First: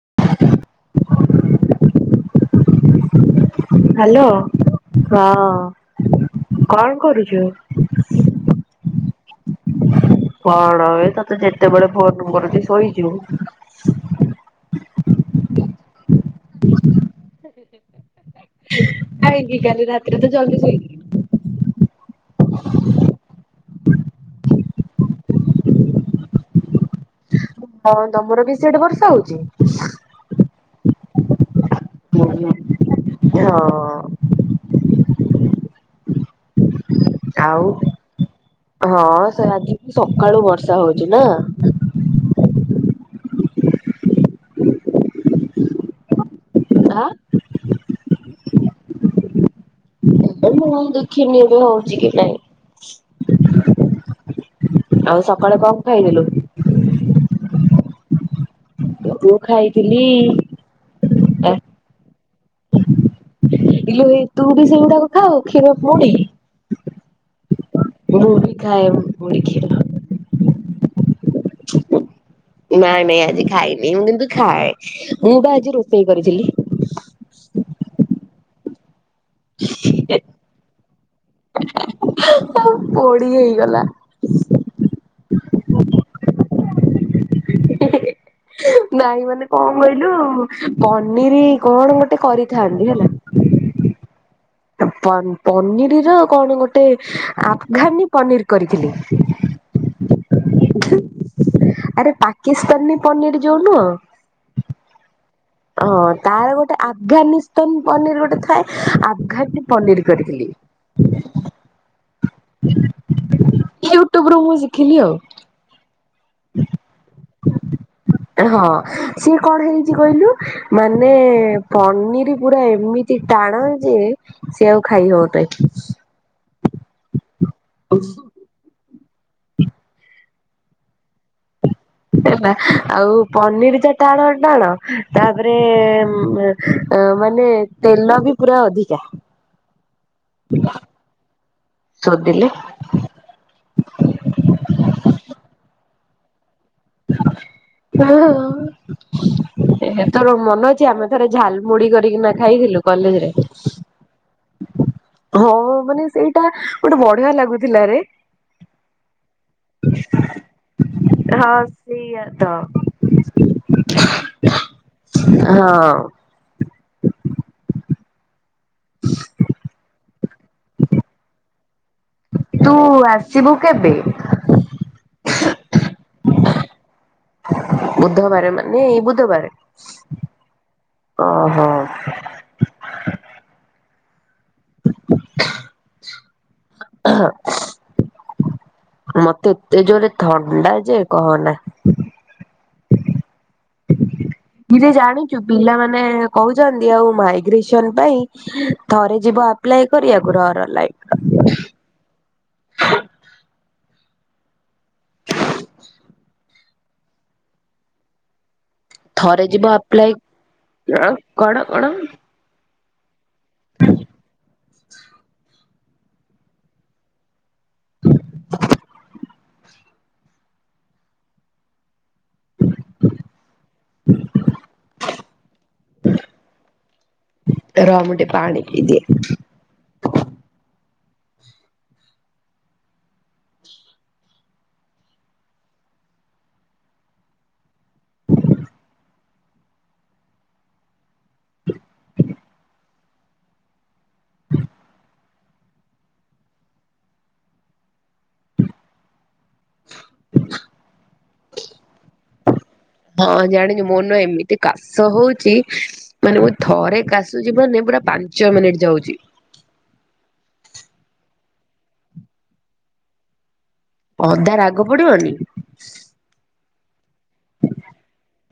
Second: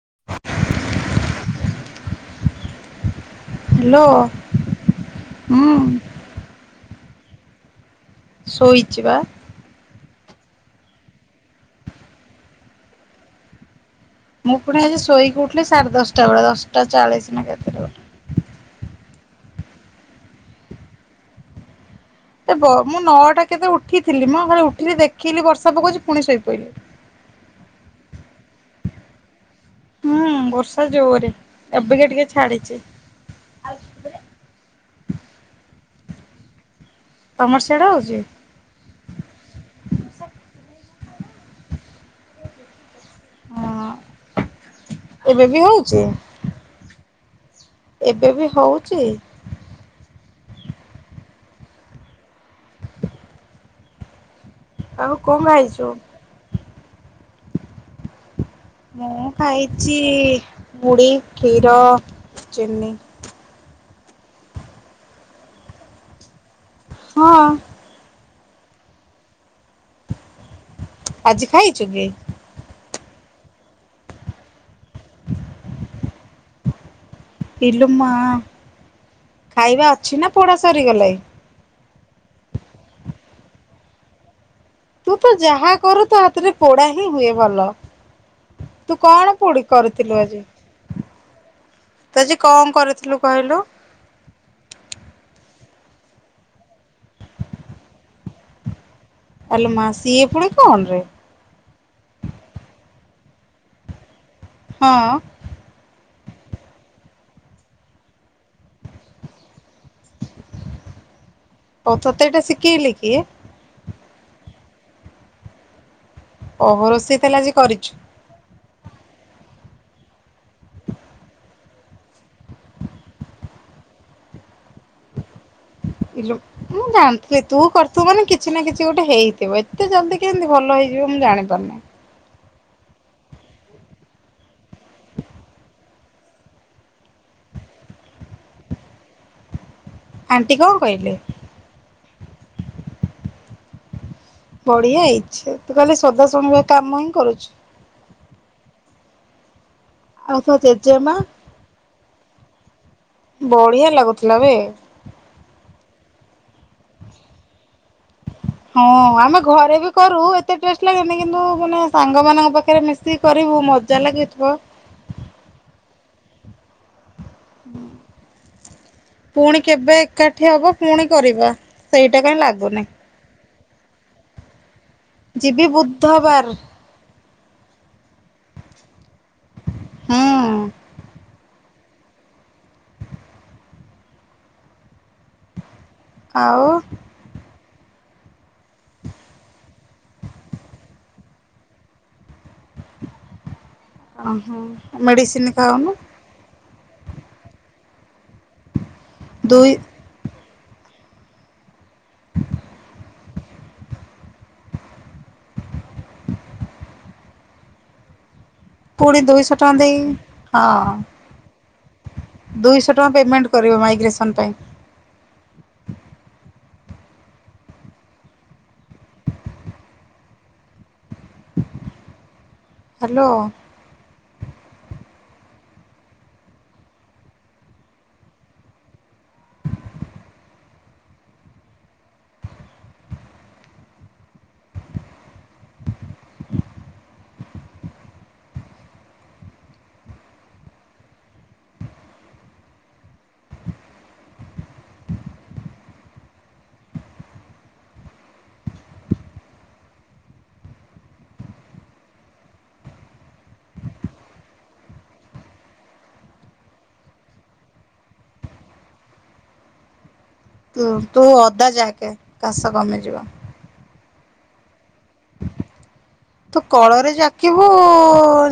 [inaudible] Hello hello ହୁଁ ହଁ କଣ କରୁଚୁ? ଶୋଇଚି ବା । କଣ ଏ ତତେ ଯେତେବେଳେ ଫୋନ କରୁଚି ଶୋଇଚୁ? ମୁଁ ପୁଣି ଆଜି ଶୋଇକି ଉଠିଲି ସାଢେ ଦଶଟା ବେଳେ ଦଶଟା ଚାଳିଶ ନା କେତରେ ଗୋଟେ? ଆଇଙ୍ଗି କାଲି ରାତିରେ ତ ଜଲଦି ଶୋଇଲି । ଏବ ମୁଁ ନଅଟା କେତେ ଉଠିଥିଲି ମ ଗଲି ଉଠିଲି ଦେଖିଲି ବର୍ଷା ପକଉଛି ପୁଣି ଶୋଇପଇିଲି । ହୋଊ ତମର ବି ସେଇଟି ବର୍ଷା ହଉଚି? ହୁଁ ବର୍ଷା ଜୋରେ ଏବେକେ ଟିକେ ଛାଡିଚି । ହଁ । ତମର ଆଉ ସିଆଡେ ହଉଛି? ହଁ ସେ ଆଜି ସକାଳୁ ବର୍ଷା ହଉ ନା । ହଁ ଏବେ ବି ହଉଚି? ହା? ଏବେ ବି ହଉଚି? ମୁ ଦେଖିନି ଏବେ ହଉଚି କି ନାଇଁ । ଆଉ ସକାଳେ କଣ ଖାଇଥିଲୁ? ମୁଁ ଖାଇଚି ମୁଡି କ୍ଷୀର ଚିନି । ଇଲୋ ଏ ତୁବି ସେଇଗୁଡାକ ଖାଅ କ୍ଷୀର ପୁଣି । ହଁ । ମୁଁ ବି ଖାଏ ମୁଢ଼ି କ୍ଷୀର। ଆଜି ଖାଇଚୁ କି? ନାଇଁ ନାଇଁ ଆଜି ଖାଇନି ମୁଁ କିନ୍ତୁ ଖାଏ। ମୁଁ ପା ଆଜି ରୋଷେଇ କରିଥିଲି। ଇଲୋ ମା ଖାଇବା ଅଛି ନା ପୋଡ଼ା ସରିଗଲାଇ? ହ ପୋଡି ହେଇଗଲା । ତୁ ତ ଯାହା କରୁ ତୋ ହାତରେ ପୋଡା ହିଁ ହୁଏ ଭଲ । [inaudible] ନାଇଁ ମାନେ କଣ କହିଲୁ ପନିର କଣ ତୁ ଗୋଟେ ଆଜି କଣ କରିଥାନ୍ତି, ହେଲା। [inaudible] କରିଥିଲୁ କହିଲୁ? ପନ୍ ପନିରୀର କଣ ଗୋଟେ ଆଫଘାନୀ ପନିର କରିଥିଲି । ଆଲୋ ମା ସିଏ ପୁଣି କଣ ରେ? ଆରେ ପାକିସ୍ତାନୀ ପନିର ଯୋଉ ନୁହଁ ହଁ। ହଁ ତାର ଗୋଟେ ଆଫଗାନିସ୍ତାନୀ ପନିର ଗୋଟେ ଥାଏ। ଆଫଗାନୀ ପନିର କରିଥିଲି। [inaudible] ହଉ ତତେ ଏଟା ଶିକେଇଲେ କିଏ? ୟୁଟ୍ୟୁବ ରୁ ମୁଁ ଶିଖିଲି ଆଉ। ଓ ହୋ ରୋଷେଇ ତାହେଲେ ଆଜି କରିଚୁ। ହଁ ସିଏ କଣ ହେଇଛି କହିଲୁ ମାନେ ପନିର ପୁରା ଏମିତି ଟାଣ ହେଇ ଯେ ସେ ଆଉ ଖାଇ ହବ। [unintelligible] ମୁଁ ଜାଣିଥିଲି ତୁ କରିଥିବୁ ମାନେ କିଛି ନା କିଛି ଗୋଟେ ଗୋଟେ ହେଇଥିବ। ଏତେ ଜଲ୍ଦି କେମିତି ଭଲ ହେଇଯିବ ମୁଁ ଜାଣିପାରୁନି। ଆଉ ପନିର ତ ଟାଣ ଟାଣ ତାପରେ ମା ମାନେ ତେଲ ବି ପୁରା ଅଧିକା। ଆଣ୍ଟି କଣ କହିଲେ? ସୋଦିଲେ । ବଢିଆ ହେଇଚି। ତୁ ଖାଲି ସୋଦା ଶୁଣିବା କାମ ହିଁ କରୁଚୁ। ତର ଆଉ ତୋ ମନ ଅଛି ଆମେ ଜେଜେମା? ଥରେ ଝାଲ ମୁଢି କରିକିନା ଖାଇଥିଲୁ। କଲେଜରେ ବଢିଆ ଲାଗୁଥିଲା ବେ । ହଁ ମାନେ ସେଇଟା ଗୋଟେ ବଢିଆ ଲାଗୁଥିଲା ରେ। ହଁ ଆମେ ଘରେ ବି କରୁ ଏତେ ଟେଷ୍ଟ ଲାଗେନି କିନ୍ତୁ ହଁ ମାନେ ସେଇଆ ସାଙ୍ଗ ତ। ମାନଙ୍କ ପାଖରେ ମିଶିକି କରି ଖୁବ୍ ମଜା ଲାଗିଥିବ। ହଁ। ପୁଣି କେବେ ଏକାଠି ହବ ପୁଣି କରିବା। ସେଇ ତୁ ଆସିବୁ କେବେ? ଯିବି ବୁଧବାର । ବୁଧବାର ମାନେ ଏଇ ବୁଧବାର। ହୁଁ ଓହୋ। [inaudible] ଆଉ ମତେ ଏତେ ଜୋରେ ଥଣ୍ଡା ଯେ କହନା! ଓହୋ କିରେ ଜାଣିଚୁ ମେଡିସିନ ଖାଉନୁ ପିଲାମାନେ କହୁଛନ୍ତି ଆଉ ମାଇଗ୍ରେସନ ପାଇଁ ଥରେ ଯିବ ଦୁଇ ଆପ୍ଲାଏ କରିବାକୁ। ର ର ଲାଇନ ରେ [inaudible] ପୁଣି ଥରେ ଦୁଇଶହ ଯିବ ଟଙ୍କା ଦେଇ ଆପ୍ଲଏ, ହଁ କଣ କଣ? ଦୁଇଶହ ଟଙ୍କା ପେମେଣ୍ଟ କରିବ ମାଇଗ୍ରେସନ୍ ପାଇଁ। ହ୍ୟାଲୋ। [inaudible] ରହ ମୁଁ ଟିକେ ପାଣି ପି ଦିଏ। ହ [unintelligible] ହ [unintelligible] ହଁ ଜାଣିଛୁ ମୋନ ଏମିତି କାଶ ହଉଛି ମାନେ ମୁଁ ଥରେ କାଶୁଛି ମାନେ ପୁରା ପାଞ୍ଚ ମିନିଟ ଯାଉଛି। ଉ ତୁ ଅଦା ଯାକେ କାଶ କମିଯିବ। ଅଦା ରାଗ ପଡିବନି। ତୁ କଳରେ ଯାକିବୁ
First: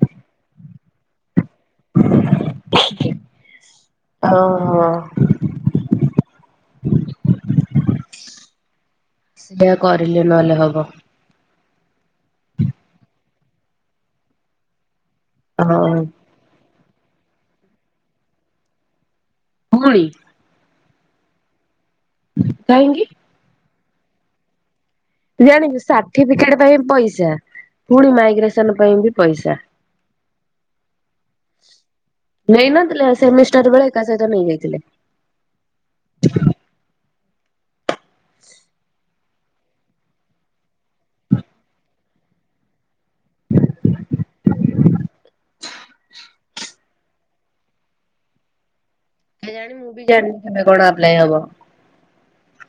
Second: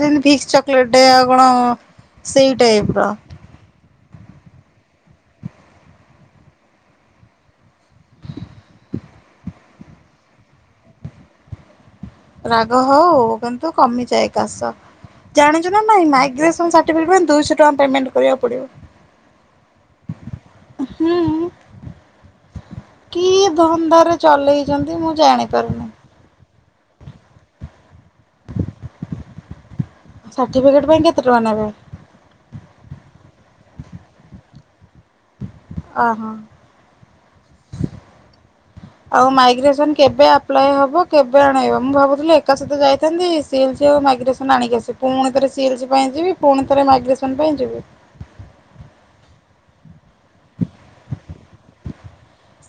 ଯେମତି ଭିକ୍ସ ଚକଲେଟ ଆଉ କଣ। ସେଇ ଟାଇପର। ହଁ ହଁ। ସେଇଆ କରିଲେ ନହେଲେ ହବ। ରାଗ ହଉ କିନ୍ତୁ କମିଯାଏ କାଶ ଜାଣିଛୁ ହଁ ନା ନାଇଁ ମାଇଗ୍ରେସନ ସା [unintelligible] ଦୁଇଶହ ଟଙ୍କା ପେମେଣ୍ଟ କରିବାକୁ ପଡ଼ିବ। ପୁଣି । ହୁଁ। କାଁହିକି? [unintelligible] ରେ ଚଲେଇଛି। ଜାଣିଛୁ ସାର୍ଟିଫିକେଟ ପାଇଁ ପଇସା ପୁଣି ମାଇଗ୍ରେସନ ପାଇଁ ବି ପଇସା। ସାର୍ଟିଫିକେଟ ପାଇଁ କେତେ ଟଙ୍କା ନେବେ? ନେଇନଥିଲେ ସେମିଷ୍ଟାର ବେଳେ ଏକା ସହିତ ନେଇଯାଇଥିଲେ। ଅହୋ। ଆଉ ମାଇଗ୍ରେସନ୍ କେବେ ଆପ୍ଲାଏ ହବ କେବେ ଆଣେଇବ ମୁଁ ଭାବୁଥିଲି ଏକା ସହିତ ଯାଇଥାନ୍ତି ସିଲସି ଆଉ ମାଇଗ୍ରେସନ୍ ଆଣିକି ଆସେ ପୁଣି ଥରେ ସିଏଲସି ପାଇଁ ଯିବି ପୁଣି ଥରେ ମାଇଗ୍ରେସନ ପାଇଁ ଯିବି। କେଜାଣି ମୁଁ ବି ଜାଣିନି ସେଟା କଣ ଆପ୍ଲାଏ ହବ।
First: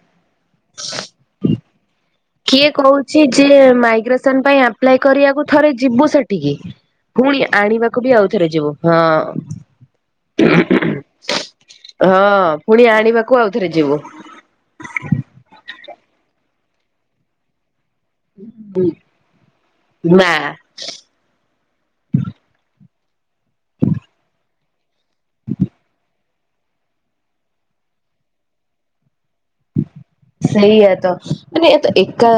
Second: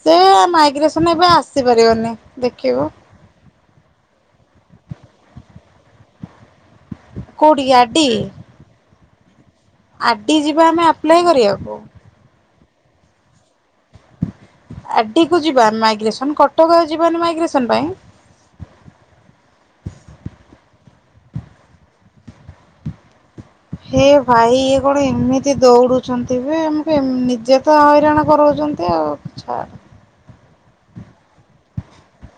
ସେ ମାଇଗ୍ରେସନ୍ ଏବେ ଆସିପାରିବନି। କିଏ ଦେଖିବୁ। କହୁଛି ଯେ ମାଇଗ୍ରେସନ ପାଇଁ ଆପ୍ଲାଏ କରିବାକୁ ଥରେ ଯିବୁ ସେଠିକି। ପୁଣି କୋଉଠିକି ଆଣିବାକୁ ବି ଆଉଥରେ ଯିବୁ ହଁ। ଆଟି ଯିବା ଆମେ ଆପ୍ଲାଏ କରିବାକୁ। ହଁ ପୁଣି ଆଣିବାକୁ ଆଉ ଆର ଟିକୁୁ ଯିବା ମାଇଗ୍ରେସନ୍ କଟକ ଯିବାନି ମାଇଗ୍ରେସନ ପାଇଁ। ଉ ନା। ହେ ଭାଇ ଇଏ କଣ ଏମିତି ଦୌଡୁଛନ୍ତି। ଏବେ ଆମକୁ ଏ ନିଜେ ତ ହଇରାଣ କରଉଛନ୍ତି ଆଉ ଛାଡ଼। ସେଇଆ ତ ମାନେ ଏ-ଏକା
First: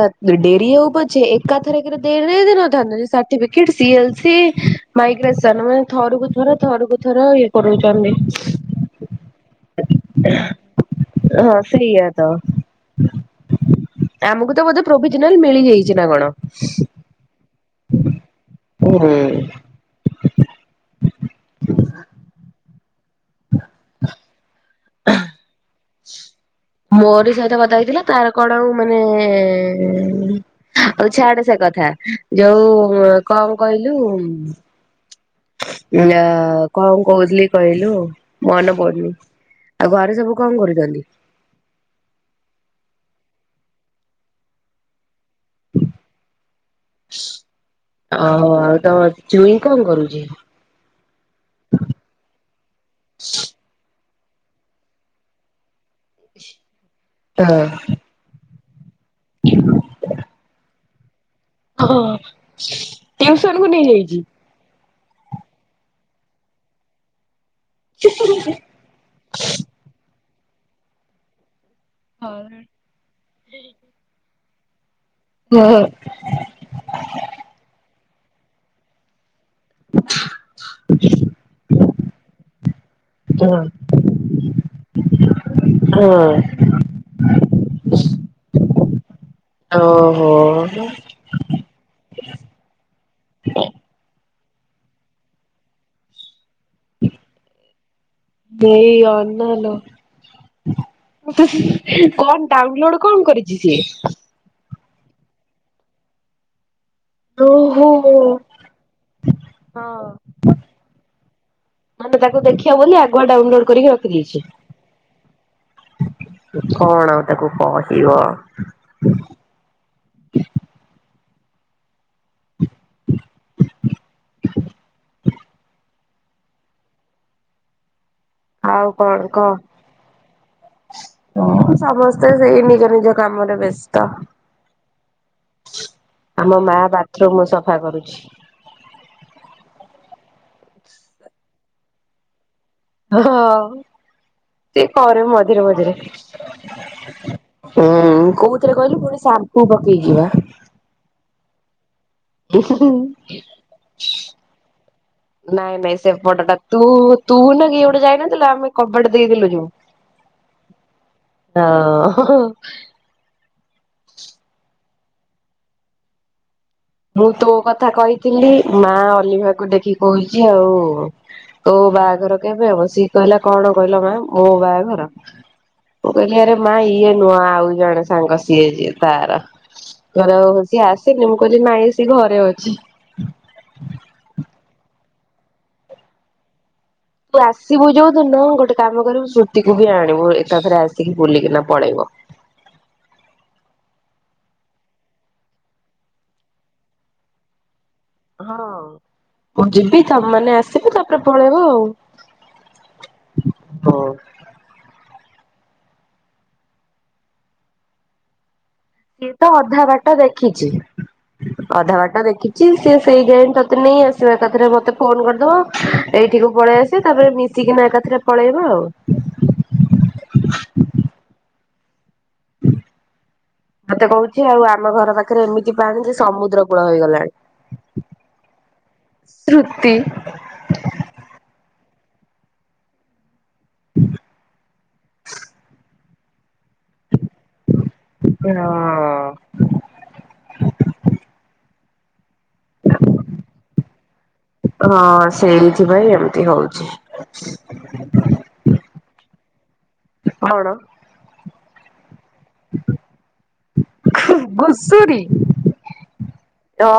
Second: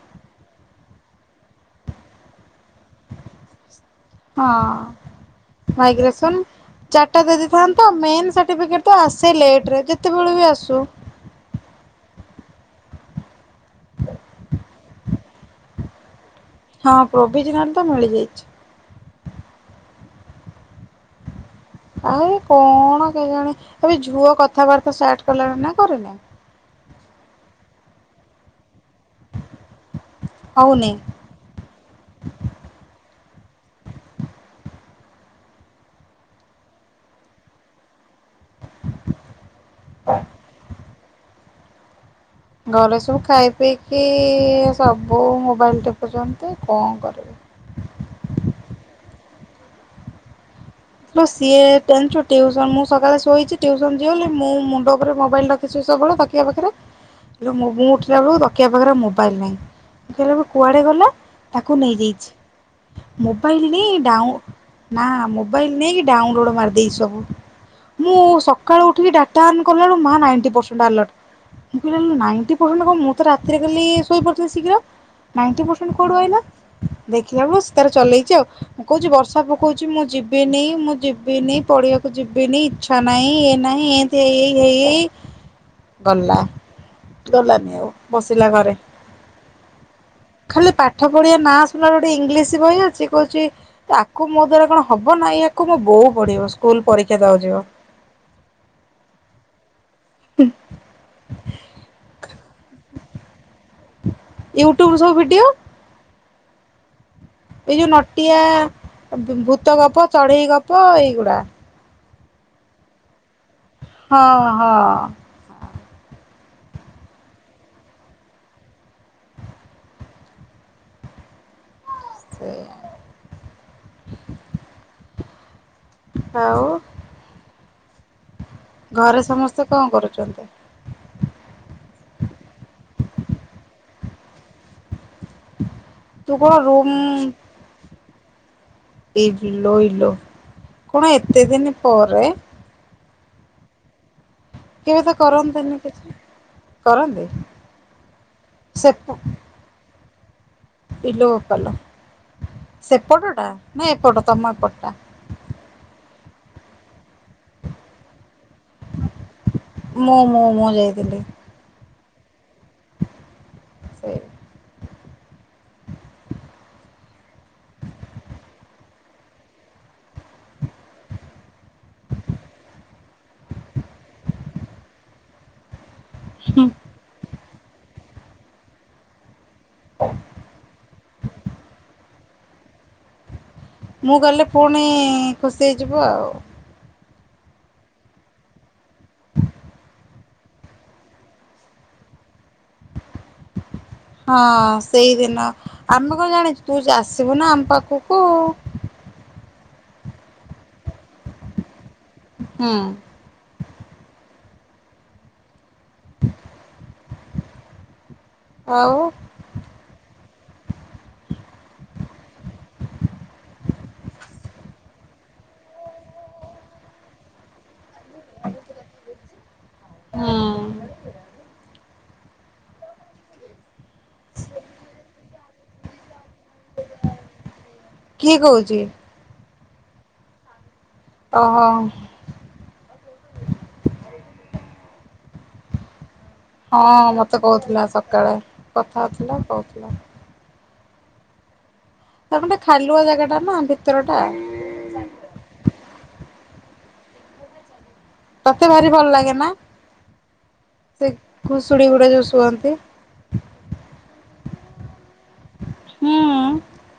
ଡେରି ହୋଉ ପଛେ ଏକାଥରେକେ ଦେଇ ନଥାନ୍ତ। ସର୍ଟିଫିକେଟ୍ ସିଏଲ୍ସି ହଁ ମାଇଗ୍ରେସନ ମାନେ ମାଇଗ୍ରେସନ ଥରକୁ ଥର ଥରକୁ ଚାରିଟା ଥର ଇଏ ଦେଇଦେଇଥାନ୍ତ କରଉଛନ୍ତି। ମେନ୍ ସାର୍ଟିଫିକେଟ ତ ଆସେ ଲେଟରେ ଯେତେବେଳ ବି ଆସୁ। ହଁ ସେଇଆ। ତ ଆମକୁ ତ ବୋଧେ ପ୍ରୋବିଜିନାଲ ମିଳିଯାଇଛି ନା କଣ। ହଁ ପ୍ରୋବିଜିନାଲ୍ ତ ହୁଁ। ମିଳିଯାଇଛି। ଆଉ କଣ କେଜାଣି ତମେ ଝୁଅ କଥାବାର୍ତ୍ତା ଷ୍ଟାର୍ଟ କଲାଣି ନା କରିନି? ମୋରି ସହିତ କଥା ହେଇଥିଲା ତାର କଣ ଆଉ ମାନେ ଏଁ ହଉନି ହଉ ଛଆଡେ ସେ କଥା ଯୋଉ କଣ କହିଲୁ? ଆ କଣ କହୁଥିଲି କହିଲୁ? ମନେ ପଡୁନି ଆଉ ଘରେ ସବୁ କଣ କରୁଛନ୍ତି? ଘରେ ସବୁ ଖାଇ ପିଇକି ସବୁ ମୋବାଇଲ ଦେଖୁଛନ୍ତି। ଆଉ ଆଉ ତମ ଚୁଁଇ କଣ କରୁଛି? ଲୋ ସିଏ ଜାଣିଛୁ ଟିଉସନ ମୁଁ ସକାଳେ ଶୋଇଛି [unintelligible] ମୁଁ ମୁଣ୍ଡ ଉପରେ ମୋବାଇଲ ରଖିଛି ସବୁବେଳେ ତକିଆ ପାଖରେ ମୁଁ ହଁ ମୁଁ ଉଠିଲା ବେଳକୁ ତ ତକିଆ ପାଖରେ ମୋବାଇଲ୍ ନାହିଁ କହିଲେ କୁଆଡ଼େ ଗଲା? ତାକୁ ହଁ ନେଇଯାଇଛି ଟିଉସନ କୁ ମୋବାଇଲରେ ନେଇଯାଇଛି। ଡାଉଁ ନା ମୋବାଇଲ ନେଇକି ଡାଉନଲୋଡ ମାରିଦେଇଚି ସବୁ। ମୁଁ ସକାଳୁ ଉଠିକି ଡାଟା ଅନ କଲାବେଳୁ ମା ନାଇଣ୍ଟୀ ପର୍ସେଣ୍ଟ ଆଲର୍ଟ। ମୁଁ କହିଲି ଆରେ ନାଇଣ୍ଟୀ ପର୍ସେଣ୍ଟ କଣ? ମୁଁ ତ ରାତିରେ କାଲି ଶୋଇପଡିଥିଲି ଶୀଘ୍ର। ନାଇଣ୍ଟୀ ପର୍ସେଣ୍ଟ କୋଉଠୁ ଆଇଲା? ଦେଖିଲା ବେଳୁ ସେ ତାର ଚଲେଇଛି ଆଉ ମୁଁ କହୁଛି ବର୍ଷା କହୁଛି ମୁଁ ଯି ଇ ମୁଁ ଯିବିନି ପଢିବାକୁ ଯିବିନି ଇଚ୍ଛା ନାହିଁ ଏ ହଁ ନାହିଁ ଏମିତି ହେଇ ହେଇ ହେଇ ହେଇ। ଗଲା ଗଲାନି ଆଉ ବସିଲା ଘରେ। ଓହୋ ଖାଲି ପାଠ ପଢ଼ିବା ନା ଶୁଣିଲା ଗୋଟେ ଇଂଲିଶି ବହି ଅଛି କହୁଛି ଆକୁ ମୋ ଦ୍ଵାରା କଣ ହବ ନା ଏ ଆକୁ ମୋ ବୋଉ ପଢିବ। ସ୍କୁଲ ପରୀକ୍ଷା ଦବାକୁ ଯିବ ଦେଇ ଆଲୋ ଆଲୋ। ଉଁ ତ ହୁଁ କଣ ଡାଉନଲୋଡ କଣ କରିଛି ସିଏ? ୟୁଟ୍ୟୁବ ସବୁ ଭିଡ଼ିଓ। ଏଇ ଓହୋ ଯୋଉ ନଟିଆ ଅ ଭୁ-ଭୂତଗପ ଚଢେଇ ଗପ ଏଇଗୁଡ଼ା। ମାନେ ତାକୁ ଦେଖିବ ବୋଲି ଆଗୁଆ ଡାଉନଲୋଡ କରିକି ହଁ ହଁ ରଖିଦେଇଛି। କଣ ଆଉ ତାକୁ କହିବ? ସେୟା। ଆଉ। ଆଉ ଘରେ କଣ କହ? ସମସ୍ତେ କଣ କରୁଛନ୍ତି ହୁଁ ସମସ୍ତେ ସେଇ ନିଜ ନିଜ କାମରେ ବ୍ୟସ୍ତ। ତୁ କଣ ଆମ ମା ରୁମ୍ ବାଥରୁମୁ ସଫା କରୁଛି। ଇଲୋ ଇଲୋ କଣ ଏତେ ଦିନ ପରେ? ନହେଲେ ତ ସେ କେବେ ତ କରେ ମଝିରେ କରନ୍ତିନି ମଝିରେ। କିଛି କରନ୍ତି ହୁଁ କୋଉଥିରେ ସେ କହିଲୁ ପୁଣି ସାମ୍ପୁ ପକେଇଚି ପା। ଇଲୋ ବୋପାଲୋ ସେପଟ ଟା ନା ଏପଟ ତମ ଏପଟଟା? ନାଇଁ ନାଇଁ ସେପଟଟା ତୁ ତୁ ନୁହ କି ଗୋଟେ ଯାଇନନ। ଥିଲା ଆମେ କବାଟ ଦେଇଦେଲୁ ଯଉ ମୁଁ ମୁଁ ମୁଁ ହଁ ହଁ ହଁ। ସେଇ। ମୁଁ ତୋ କଥା କହିଥିଲି ମା ଅଲିଭାକୁ ଦେଖିକି କହୁଛି ଆଉ। ତୋ ବାହାଘର କେବେ ହବ ସିଏ କହିଲା କଣ କହିଲ ମା ମୋ ବାହାଘର? ମୁଁ କହିଲି ଆରେ ହୁଁ। ମା ଇଏ ନୁହ ଆଉ। ଜଣେ ସାଙ୍ଗ ସିଏ ଯିଏ ତାର ଓହୋ ହଉ ସିଏ ଆସୁନି ମୁଁ କହି ଲି ନାଇଁ ସେ ଘରେ ଅଛି। ମୁଁ ଗଲେ ପୁଣି ଖୁସି ହେଇଯିବୁ ଆଉ। ତୁ ଆସିବୁ ଯୋଉ ତୁ ନୁହ ଗୋଟେ କାମ କରିବୁ ଶ୍ରୁତିକୁ ବି ଆଣିବୁ ଏକାଥରେ ଆସିକି ବୁଲିକିନା ପଳେଇବ। [unintelligible] [inaudible] ହଁ ସେଇଦିନ ଆମେ କଣ ଜାଣିଛୁ ତୁ ଯା ଆସିବୁ ନା ଆମ ପାଖୁ ହଁ ମୁଁ ଯିବି ତମ ମାନେ ଆସିବି ତାପରେ ପଳେଇବ ଆଉ। ହୁଁ। ହଁ ହ [unintelligible] ସିଏ ତ ଅଧା ବାଟା ଦେଖିଛି। ଅଧା ବାଟ ଦେଖିଛି ସିଏ ସେଇ ଯାଏଁ ତତେ ନେଇ ଆସିବ ଏକାଥରେ ମତେ ଫୋନ କରିଦବ ଏଇ ଠିକୁ ପଳେଇ ଆସିବା ତାପରେ ମିଶିକିନା ଏକା ଥରେ ପଳେଇବ ଆଉ। ହୁଁ ମତେ କହୁଛି ଆଉ ଆମ ଘର ପାଖରେ ଏମିତି ପାଣି ଯେ ସମୁଦ୍ର କୂଳ ହେଇଗଲାଣି। କିଏ କହୁଛି? ଶୁତି। ଓହୋ। ହ [unintelligible] ହଁ ମୋତେ କହୁଥିଲା ସକାଳେ କଥା ହଁ। ହଉଥିଲା କହୁଥିଲା। [unintelligible] [inaudible] ତା ଗୋଟେ ଖାଲୁଆ ଜାଗା ଟା ନା ଭିତର ଟା ହଁ ସେଇଥିପାଇଁ ଏମିତି ହଉ [unintelligible] [inaudible] ତୋତେ ଭାରି ଭଲ ଲାଗେ ନା? କଣ? କୁଶୁଡି ଗୁଡା ଯୋଉ ଶୁଅନ୍ତି। ଘଷୁରୀ? ହୁଁ ତ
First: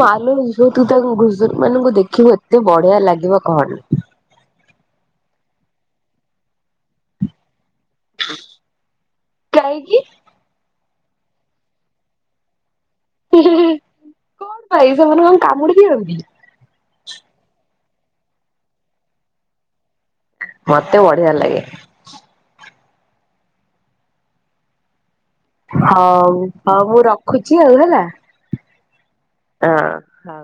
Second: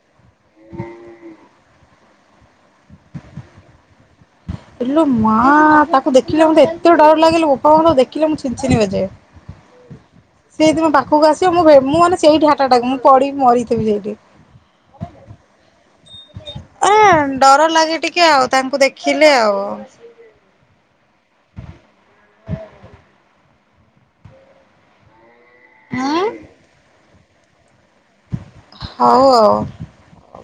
ମାଲୁ ତୁ ତୋ ଗୁ- ଘୁଷୁରୀ ମାନଙ୍କୁ ଦେ ଖିବୁ ଏତେ ବଢିଆ ଲାଗିବ କହନି। ଇଲୋ ମା ତାକୁ ଦେଖିଲେ ମୋତେ ଏତେ ଡର ଲାଗେଲ ବୋ ଫୋନ୍ ଦେଖିଲେ ମୁଁ ଛିନ୍ ଛିନ୍ ହଯାଏ। କାହିଁକି ସିଏ ଯଦି ମୋ ବା ପାଖୁକୁ ଆସିବ ମୁଁ ଭେ ମୁଁ ମାନେ ସେଇଠି ହାଟାଟାକ୍ ମୁଁ ପଡ଼ି ମରିଥବି ସେଇଠି। କଣ ପାଇଁ ସେମାନେ କଣ କାମୁଡି ଦିଅନ୍ତି ଏ ଡର ଲାଗେ ଟିକେ ଆଉ ତାଙ୍କୁ ଦେଖିଲେ ଆଉ। ମୋତେ ବଢିଆ ଲାଗେ। ଉଁ ହ‌ଉ ହ‌ଉ ମୁଁ ରଖୁଛି ଆଉ ହେଲା। ହଉ ଆଉ। ହଁ।